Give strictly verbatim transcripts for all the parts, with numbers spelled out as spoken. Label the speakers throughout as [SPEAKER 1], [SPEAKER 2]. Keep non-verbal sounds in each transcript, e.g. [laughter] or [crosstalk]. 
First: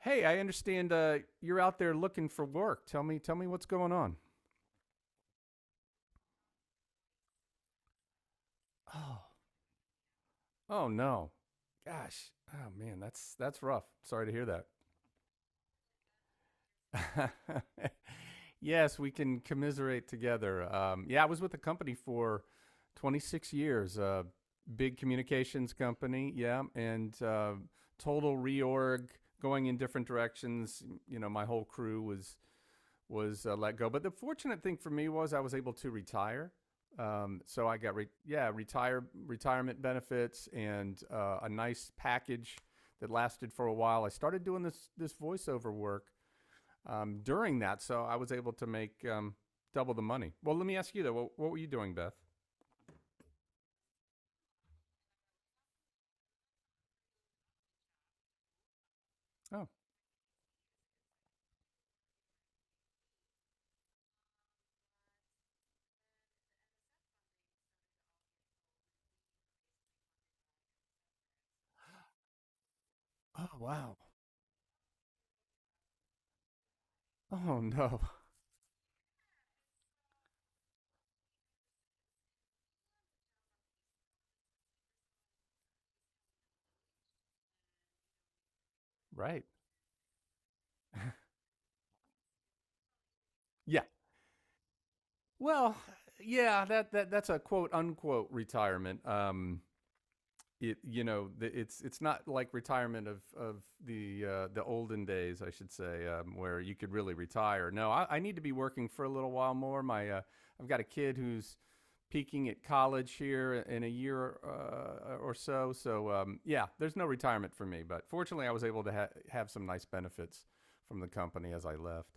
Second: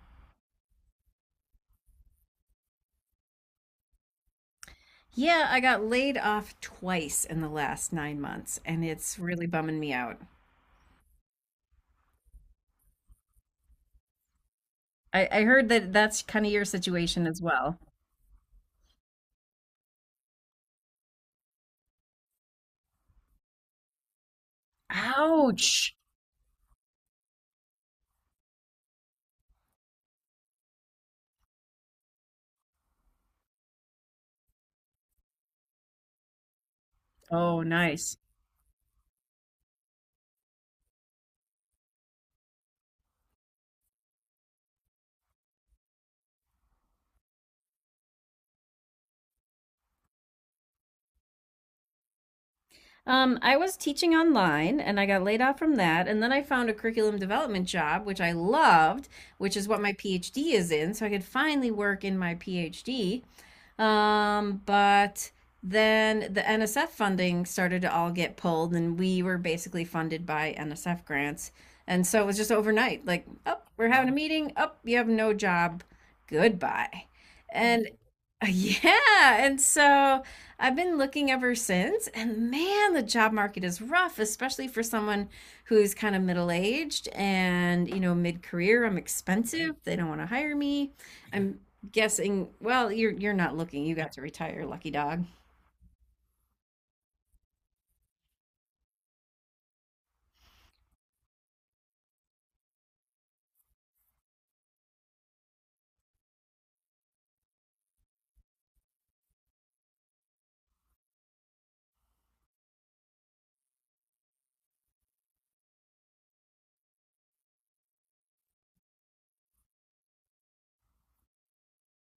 [SPEAKER 1] Hey, I understand uh, you're out there looking for work. Tell me, tell me what's going on.
[SPEAKER 2] Yeah, I got laid off twice in the last nine months, and it's
[SPEAKER 1] Oh,
[SPEAKER 2] really bumming me out.
[SPEAKER 1] oh no, gosh, oh man, that's that's rough. Sorry to hear
[SPEAKER 2] I, I heard that that's kind of your situation
[SPEAKER 1] that.
[SPEAKER 2] as well.
[SPEAKER 1] [laughs] Yes, we can commiserate together. Um, yeah, I was with the company for twenty-six years, a big communications
[SPEAKER 2] Ouch.
[SPEAKER 1] company. Yeah, and uh, total reorg, going in different directions. You know, my whole crew was was uh, let go. But the fortunate thing for me was I was able to retire. Um,
[SPEAKER 2] Oh,
[SPEAKER 1] so I got re-
[SPEAKER 2] nice.
[SPEAKER 1] yeah retire retirement benefits and uh, a nice package that lasted for a while. I started doing this this voiceover work um, during that, so I was able to make um, double the money. Well, let me ask you though, what, what were you doing, Beth?
[SPEAKER 2] Um, I was teaching online and I got laid off from that. And then I found a curriculum development job, which I loved, which is
[SPEAKER 1] Oh,
[SPEAKER 2] what my PhD is in. So I could finally work in my PhD. Um, but then the N S F funding started to all get pulled, and we were basically funded by N S F grants. And so it was just overnight, like,
[SPEAKER 1] oh
[SPEAKER 2] oh, we're
[SPEAKER 1] wow.
[SPEAKER 2] having a meeting. Oh, you have no job. Goodbye. Oh.
[SPEAKER 1] Oh
[SPEAKER 2] And
[SPEAKER 1] no.
[SPEAKER 2] [laughs] yeah, and so I've been looking ever since, and man, the job market is rough, especially for someone who's kind of middle aged and, you know, mid career. I'm
[SPEAKER 1] [laughs] Right?
[SPEAKER 2] expensive. They don't want to hire me. I'm guessing, well, you're you're not
[SPEAKER 1] Yeah.
[SPEAKER 2] looking. You got to retire, lucky dog.
[SPEAKER 1] Well, yeah, that that that's a quote unquote retirement. Um, it you know it's it's not like retirement of of the uh, the olden days I should say, um, where you could really retire. No, I, I need to be working for a little while more. My uh, I've got a kid who's peaking at college here in a year uh, or so. So um, yeah, there's no retirement for me, but fortunately I was able to ha- have some nice benefits from the company as I left.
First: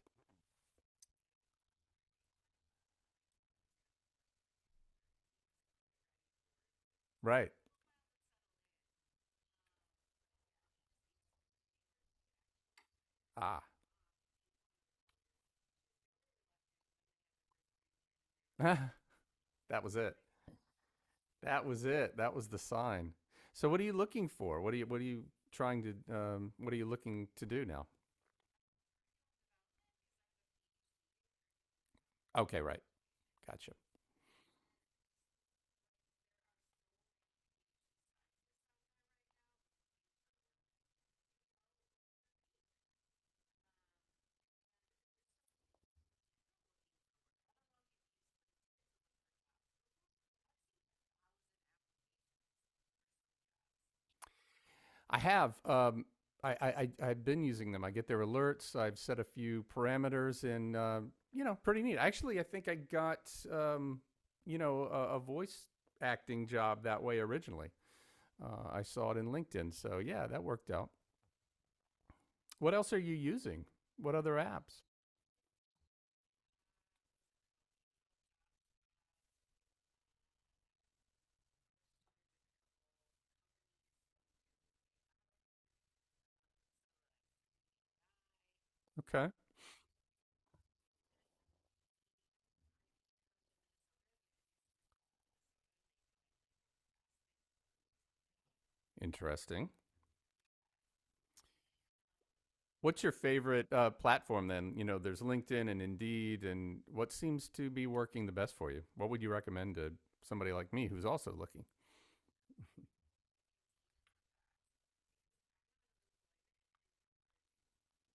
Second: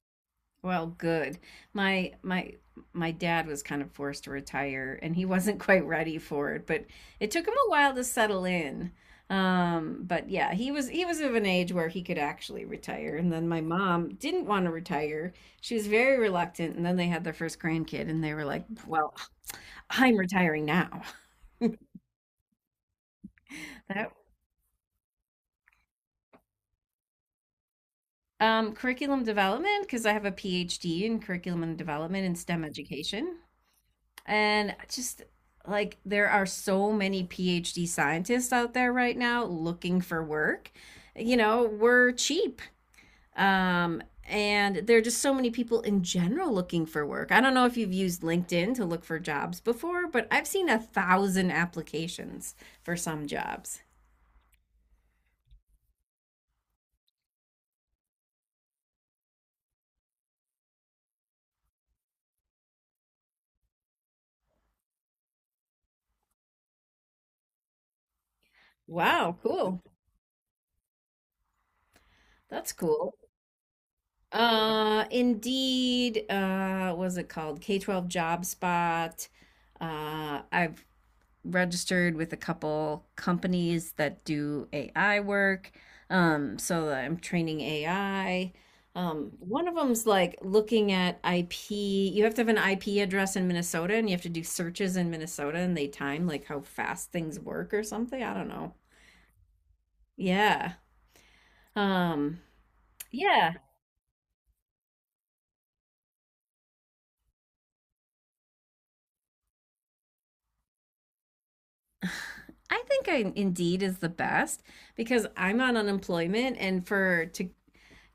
[SPEAKER 2] Well, good. My my my dad was kind of forced to retire and he [laughs] wasn't quite ready for it, but it took
[SPEAKER 1] Right.
[SPEAKER 2] him a while to settle in. Um, but yeah, he was he was of an age where he could actually retire. And then
[SPEAKER 1] Ah,
[SPEAKER 2] my mom didn't want to retire. She was very reluctant, and then they had their first grandkid and they were
[SPEAKER 1] [laughs]
[SPEAKER 2] like,
[SPEAKER 1] that
[SPEAKER 2] "Well,
[SPEAKER 1] was it.
[SPEAKER 2] I'm retiring now."
[SPEAKER 1] That was it. That was the sign. So
[SPEAKER 2] [laughs]
[SPEAKER 1] what are you
[SPEAKER 2] That
[SPEAKER 1] looking for? What are you what are you trying to um, what are you looking to do now?
[SPEAKER 2] um curriculum development because I have a PhD in curriculum and development in
[SPEAKER 1] Okay,
[SPEAKER 2] STEM
[SPEAKER 1] right.
[SPEAKER 2] education.
[SPEAKER 1] Gotcha.
[SPEAKER 2] And just like there are so many PhD scientists out there right now looking for work. You know, we're cheap. Um, and there are just so many people in general looking for work. I don't know if you've used LinkedIn to look for jobs before, but I've seen a thousand applications for some jobs.
[SPEAKER 1] I have um, I, I I- have been using them. I get their alerts. I've set a few parameters, and uh, you know, pretty neat. Actually, I think I got, um, you know, a, a voice acting job that way originally. Uh, I saw it in
[SPEAKER 2] Wow,
[SPEAKER 1] LinkedIn,
[SPEAKER 2] cool.
[SPEAKER 1] so yeah, that worked out.
[SPEAKER 2] That's
[SPEAKER 1] What else are you
[SPEAKER 2] cool.
[SPEAKER 1] using? What other apps?
[SPEAKER 2] Uh, Indeed, uh, what was it called? K twelve Job Spot. Uh, I've registered with a couple companies that do A I work. Um, so I'm training A I.
[SPEAKER 1] Okay,
[SPEAKER 2] Um, one of them's like looking at I P. You have to have an I P address in Minnesota and you have to do searches in Minnesota and they time like how fast things work or something. I don't know.
[SPEAKER 1] interesting.
[SPEAKER 2] Yeah. Um,
[SPEAKER 1] What's your
[SPEAKER 2] yeah.
[SPEAKER 1] favorite uh, platform then? You know, there's LinkedIn and Indeed, and what seems to be working the best for you? What would you recommend to somebody like me who's also looking?
[SPEAKER 2] I think I, Indeed is the best because I'm on unemployment and for to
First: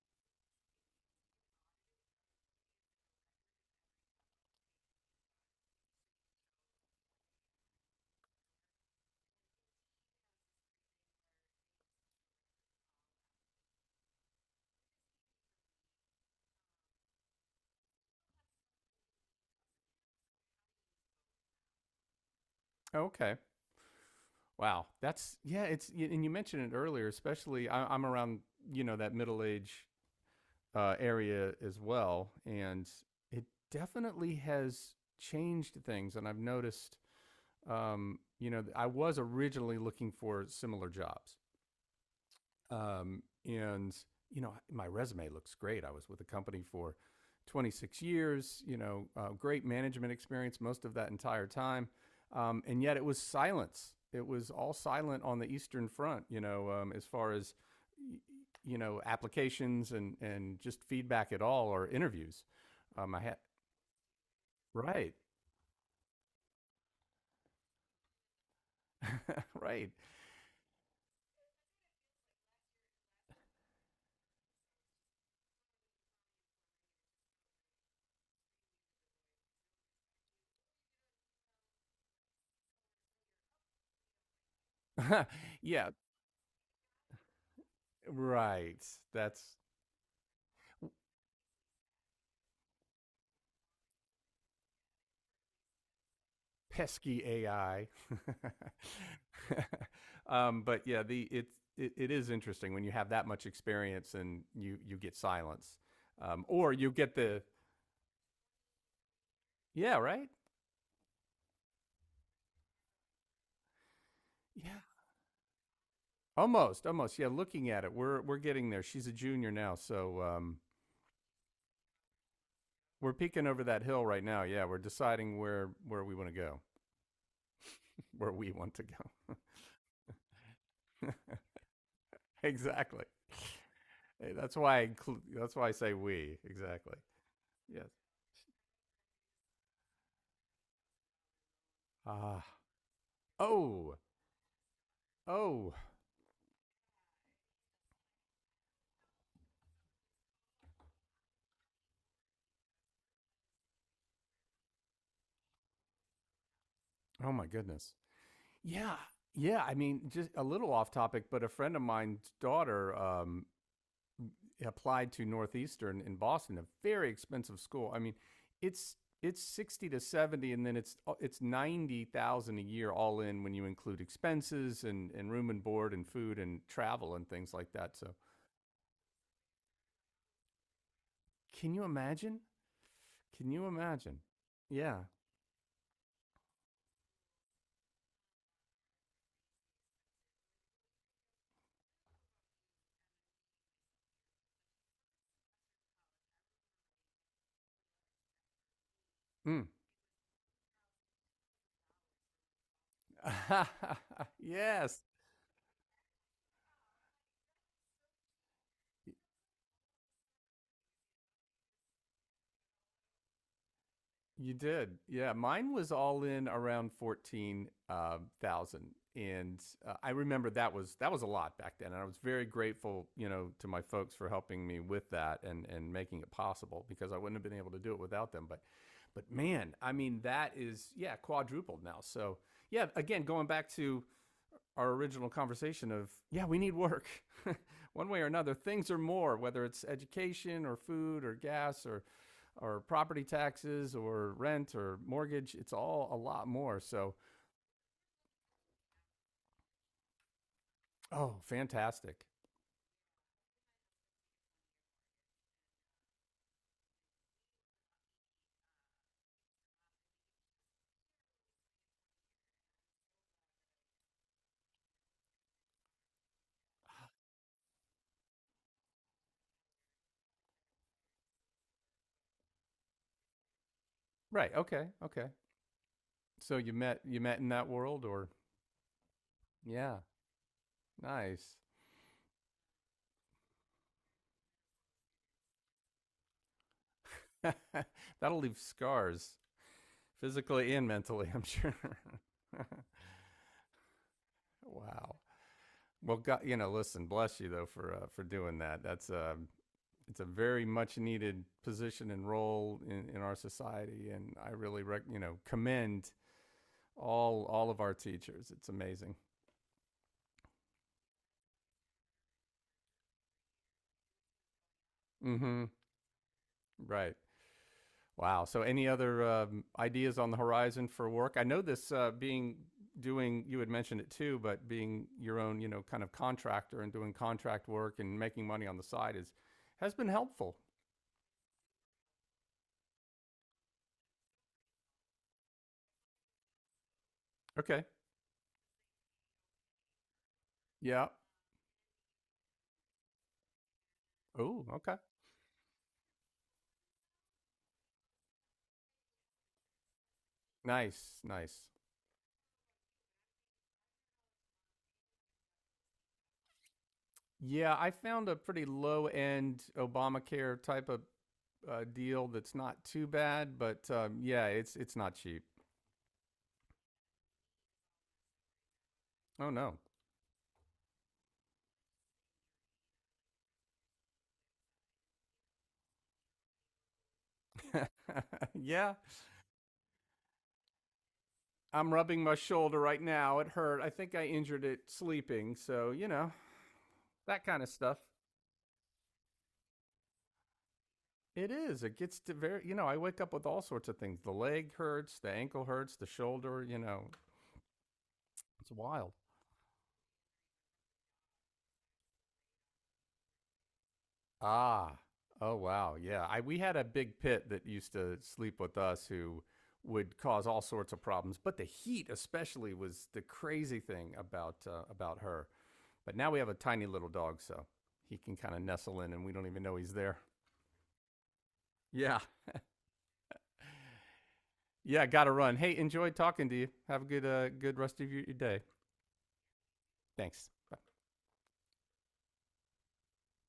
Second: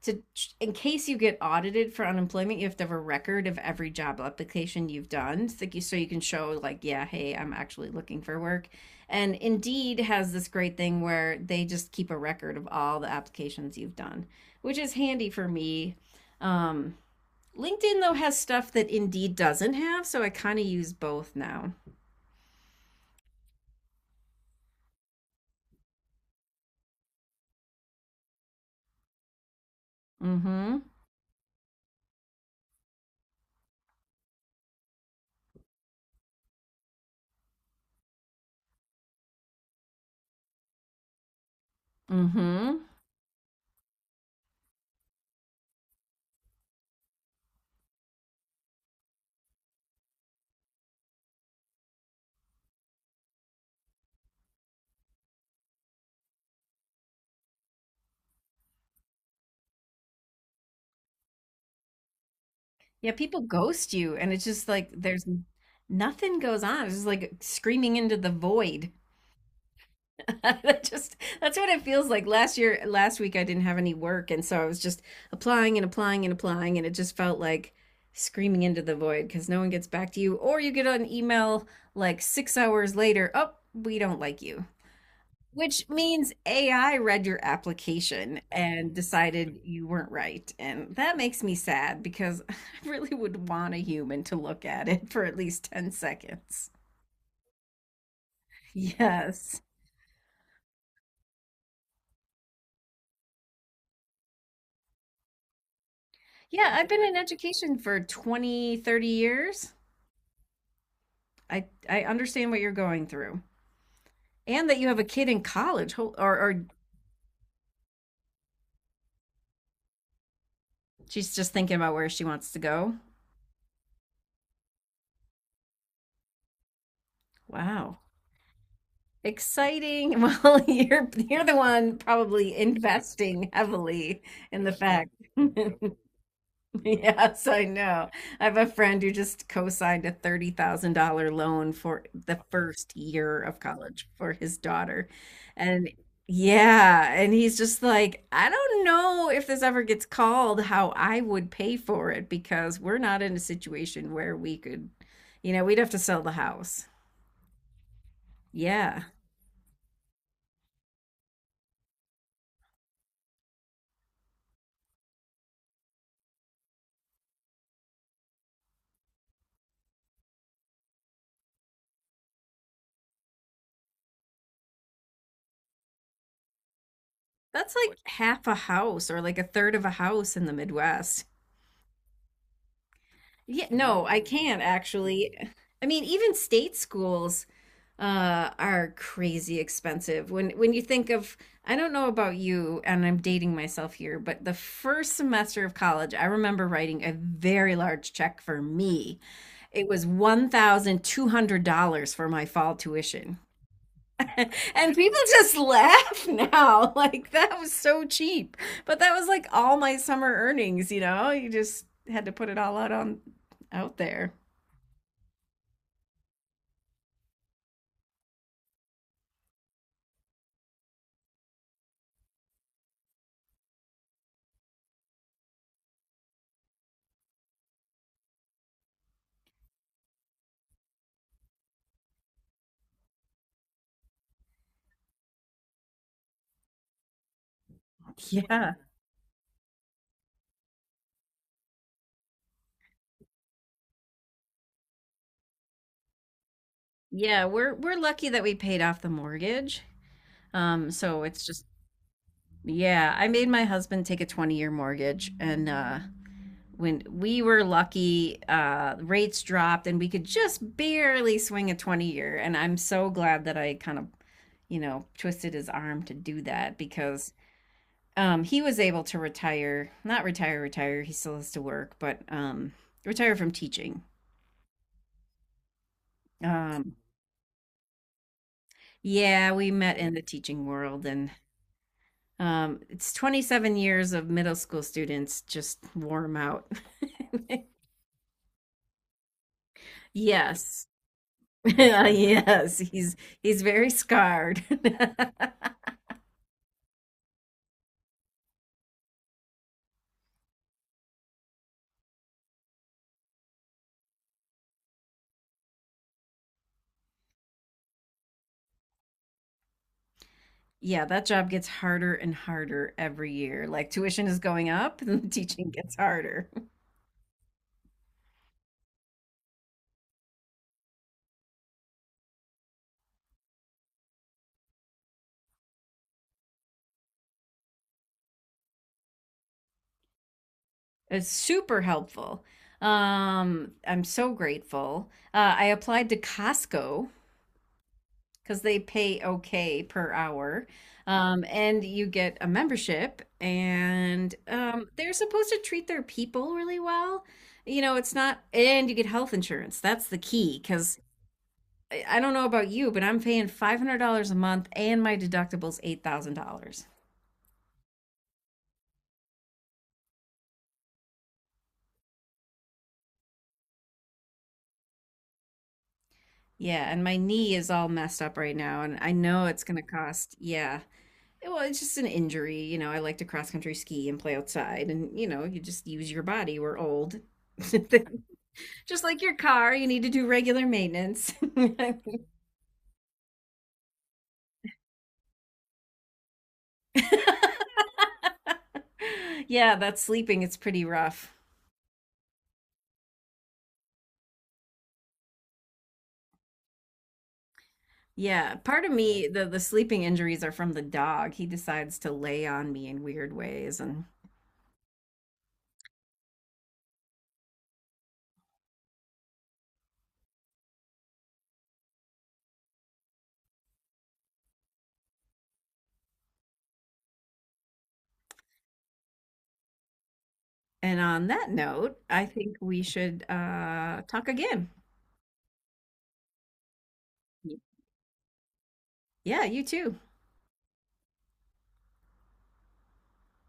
[SPEAKER 2] to in case you get audited for unemployment, you have to have a record of every job application you've done, so you, so you can show like, yeah, hey, I'm actually looking for work. And Indeed has this great thing where they just keep a record of all the applications you've done, which is handy for me. Um, LinkedIn though has stuff that Indeed doesn't have, so I kind of use both now.
[SPEAKER 1] Okay. Wow. That's, yeah, it's, and you mentioned it earlier, especially I, I'm around, you know, that middle age
[SPEAKER 2] Mm-hmm.
[SPEAKER 1] uh, area as well. And it definitely has changed things. And I've noticed, um, you know, I was originally looking for similar jobs.
[SPEAKER 2] Mm-hmm.
[SPEAKER 1] Um, and, you know, my resume looks great. I was with the company for twenty-six years, you know, uh, great management experience most of that entire time. Um, and yet it was silence. It was all silent on the Eastern Front, you know, um, as far as, you know, applications and, and just feedback at all or interviews.
[SPEAKER 2] Yeah,
[SPEAKER 1] Um, I had,
[SPEAKER 2] people ghost you, and it's just like
[SPEAKER 1] right,
[SPEAKER 2] there's nothing goes on. It's just like screaming into the void.
[SPEAKER 1] right.
[SPEAKER 2] [laughs] that just that's what it feels like. Last year, last week, I didn't have any work, and so I was just applying and applying and applying, and it just felt like screaming into the void because no one gets back to you, or you get an email like six hours later, oh, we don't like you,
[SPEAKER 1] [laughs]
[SPEAKER 2] which
[SPEAKER 1] Yeah,
[SPEAKER 2] means A I read your application
[SPEAKER 1] right.
[SPEAKER 2] and
[SPEAKER 1] That's,
[SPEAKER 2] decided you weren't right, and that makes me sad because [laughs] I really would want a human to look at it for at least ten seconds.
[SPEAKER 1] pesky A I.
[SPEAKER 2] Yes.
[SPEAKER 1] [laughs] um, but yeah, the it's it, it is interesting when you have that much experience and you you get silence, um, or
[SPEAKER 2] Yeah, I've
[SPEAKER 1] you
[SPEAKER 2] been
[SPEAKER 1] get
[SPEAKER 2] in
[SPEAKER 1] the,
[SPEAKER 2] education for twenty, thirty years.
[SPEAKER 1] yeah, right,
[SPEAKER 2] I I understand what you're going through. And that
[SPEAKER 1] yeah,
[SPEAKER 2] you have a kid in college ho- or or
[SPEAKER 1] almost almost yeah. Looking at it, we're we're getting there. She's a junior now, so um,
[SPEAKER 2] she's just thinking about where she wants to go.
[SPEAKER 1] we're peeking over that hill right now. Yeah, we're deciding where where we want to go,
[SPEAKER 2] Wow.
[SPEAKER 1] where we want to go.
[SPEAKER 2] Exciting. [laughs] Well, you're you're the one
[SPEAKER 1] [laughs]
[SPEAKER 2] probably
[SPEAKER 1] Exactly.
[SPEAKER 2] investing heavily
[SPEAKER 1] Hey, that's
[SPEAKER 2] in the
[SPEAKER 1] why I
[SPEAKER 2] fact. [laughs]
[SPEAKER 1] that's why I say we,
[SPEAKER 2] [laughs]
[SPEAKER 1] exactly.
[SPEAKER 2] Yes, I
[SPEAKER 1] Yes.
[SPEAKER 2] know. I have a friend who just co-signed a thirty thousand dollars loan for
[SPEAKER 1] Ah.
[SPEAKER 2] the
[SPEAKER 1] Uh,
[SPEAKER 2] first year of
[SPEAKER 1] oh.
[SPEAKER 2] college for his daughter.
[SPEAKER 1] Oh.
[SPEAKER 2] And yeah, and he's just like, I don't know if this ever gets called how I would pay for it because we're not in a situation where we could, you know, we'd have to sell the house.
[SPEAKER 1] Oh my goodness. Yeah.
[SPEAKER 2] Yeah.
[SPEAKER 1] Yeah, I mean, just a little off topic, but a friend of mine's daughter, um, applied to Northeastern in Boston, a very expensive school. I mean, it's it's sixty to seventy, and then it's uh, it's ninety thousand a year all in when you include expenses and and room and board and food and travel and things like
[SPEAKER 2] That's
[SPEAKER 1] that.
[SPEAKER 2] like
[SPEAKER 1] So,
[SPEAKER 2] half a house or like a third of a house in the Midwest.
[SPEAKER 1] can you imagine? Can you
[SPEAKER 2] Yeah, no,
[SPEAKER 1] imagine?
[SPEAKER 2] I can
[SPEAKER 1] Yeah.
[SPEAKER 2] actually. I mean, even state schools uh, are crazy expensive. When when you think of, I don't know about you, and I'm dating myself here, but the first semester of college, I remember writing a very large check for me.
[SPEAKER 1] Mm.
[SPEAKER 2] It was one thousand two hundred dollars for my fall tuition.
[SPEAKER 1] [laughs]
[SPEAKER 2] [laughs] And
[SPEAKER 1] Yes.
[SPEAKER 2] people just laugh now, [laughs] like that was so cheap. But that was like all my summer earnings, you know? You just had to put it all out on out there.
[SPEAKER 1] You did. Yeah, mine was all in around fourteen thousand, and uh, I remember that was that was a lot back then, and I was very grateful, you know, to my folks for helping me with that and and making it possible because I wouldn't have been able to do it without them, but but man, I mean that is, yeah, quadrupled now. So, yeah, again, going back to our original conversation of yeah, we need work. [laughs] One way or another,
[SPEAKER 2] Yeah.
[SPEAKER 1] things are more, whether it's education or food or gas or or property taxes or rent or mortgage, it's all a lot more. So,
[SPEAKER 2] Yeah, we're we're lucky that we paid off the mortgage. Um, so
[SPEAKER 1] oh
[SPEAKER 2] it's just
[SPEAKER 1] fantastic,
[SPEAKER 2] Yeah, I made my husband take a twenty-year mortgage and uh when we were lucky, uh rates dropped and we could just barely swing a twenty-year and I'm so glad that I kind of, you know, twisted his arm to do that because um he was able to retire, not retire retire, he still has to work, but um retire from teaching.
[SPEAKER 1] right, okay, okay, so you
[SPEAKER 2] Um
[SPEAKER 1] met you met in that world, or
[SPEAKER 2] yeah, we met
[SPEAKER 1] yeah,
[SPEAKER 2] in the teaching world and
[SPEAKER 1] nice.
[SPEAKER 2] Um, it's twenty-seven years of middle school students just warm out. [laughs]
[SPEAKER 1] [laughs] That'll leave scars, physically
[SPEAKER 2] Yes.
[SPEAKER 1] and mentally, I'm
[SPEAKER 2] [laughs]
[SPEAKER 1] sure. [laughs]
[SPEAKER 2] Yes, he's he's very scarred. [laughs]
[SPEAKER 1] Wow. Well, god, you know, listen, bless you though for uh, for doing that. That's, um it's a very much needed position and role in, in our society. And I really, rec- you know, commend all all of our teachers. It's amazing.
[SPEAKER 2] Yeah, that job gets harder and harder every year. Like tuition is going up [laughs] and the
[SPEAKER 1] Mm hmm
[SPEAKER 2] teaching gets harder. [laughs]
[SPEAKER 1] Right. Wow. So, any other um, ideas on the horizon for work? I know this uh, being doing you had mentioned it too, but being your own, you know, kind of contractor and doing contract work and making money on the side is has been helpful.
[SPEAKER 2] It's super helpful. Um, I'm so grateful. Uh, I applied to Costco
[SPEAKER 1] Okay.
[SPEAKER 2] because they pay okay per hour.
[SPEAKER 1] Yeah.
[SPEAKER 2] Um, and you get a membership, and
[SPEAKER 1] Oh.
[SPEAKER 2] um,
[SPEAKER 1] Okay.
[SPEAKER 2] they're supposed to treat their people really well. You know, it's not, and you get health insurance. That's the key because
[SPEAKER 1] Nice. Nice.
[SPEAKER 2] I I don't know about you, but I'm paying five hundred dollars a month and my deductible's eight thousand dollars.
[SPEAKER 1] Yeah, I found a pretty low end Obamacare type of uh, deal that's not too bad, but um, yeah, it's it's not cheap.
[SPEAKER 2] Yeah, and my knee is all messed up right now, and I know
[SPEAKER 1] Oh
[SPEAKER 2] it's going
[SPEAKER 1] no.
[SPEAKER 2] to cost, yeah. Well, it's just an injury. You know, I like to cross country ski and play outside, and you know, you just use your body. We're old.
[SPEAKER 1] [laughs]
[SPEAKER 2] [laughs]
[SPEAKER 1] Yeah,
[SPEAKER 2] Just like your car, you need to do regular maintenance.
[SPEAKER 1] I'm
[SPEAKER 2] [laughs]
[SPEAKER 1] rubbing my shoulder right now. It hurt. I think I injured it sleeping, so you know, that kind of stuff.
[SPEAKER 2] Yeah, that's sleeping. It's pretty rough.
[SPEAKER 1] It is. It gets to very. You know, I wake up with all sorts of things. The leg hurts. The ankle hurts. The shoulder. You know,
[SPEAKER 2] Yeah,
[SPEAKER 1] it's
[SPEAKER 2] part of
[SPEAKER 1] wild.
[SPEAKER 2] me, the the sleeping injuries are from the dog. He decides to lay on me in weird ways. And
[SPEAKER 1] Ah, oh wow, yeah. I We had a big pit that used to sleep with us, who would cause all sorts of problems, but the heat especially was the crazy thing about uh, about her. But now we have a tiny little dog, so he can kind of nestle in, and we don't even know he's there.
[SPEAKER 2] and on that note,
[SPEAKER 1] Yeah,
[SPEAKER 2] I think we should uh talk again.
[SPEAKER 1] yeah. Got to run. Hey, enjoyed talking to you. Have a good uh,
[SPEAKER 2] Y-
[SPEAKER 1] good rest of your, your day.
[SPEAKER 2] Yeah, you too.
[SPEAKER 1] Thanks. Bye.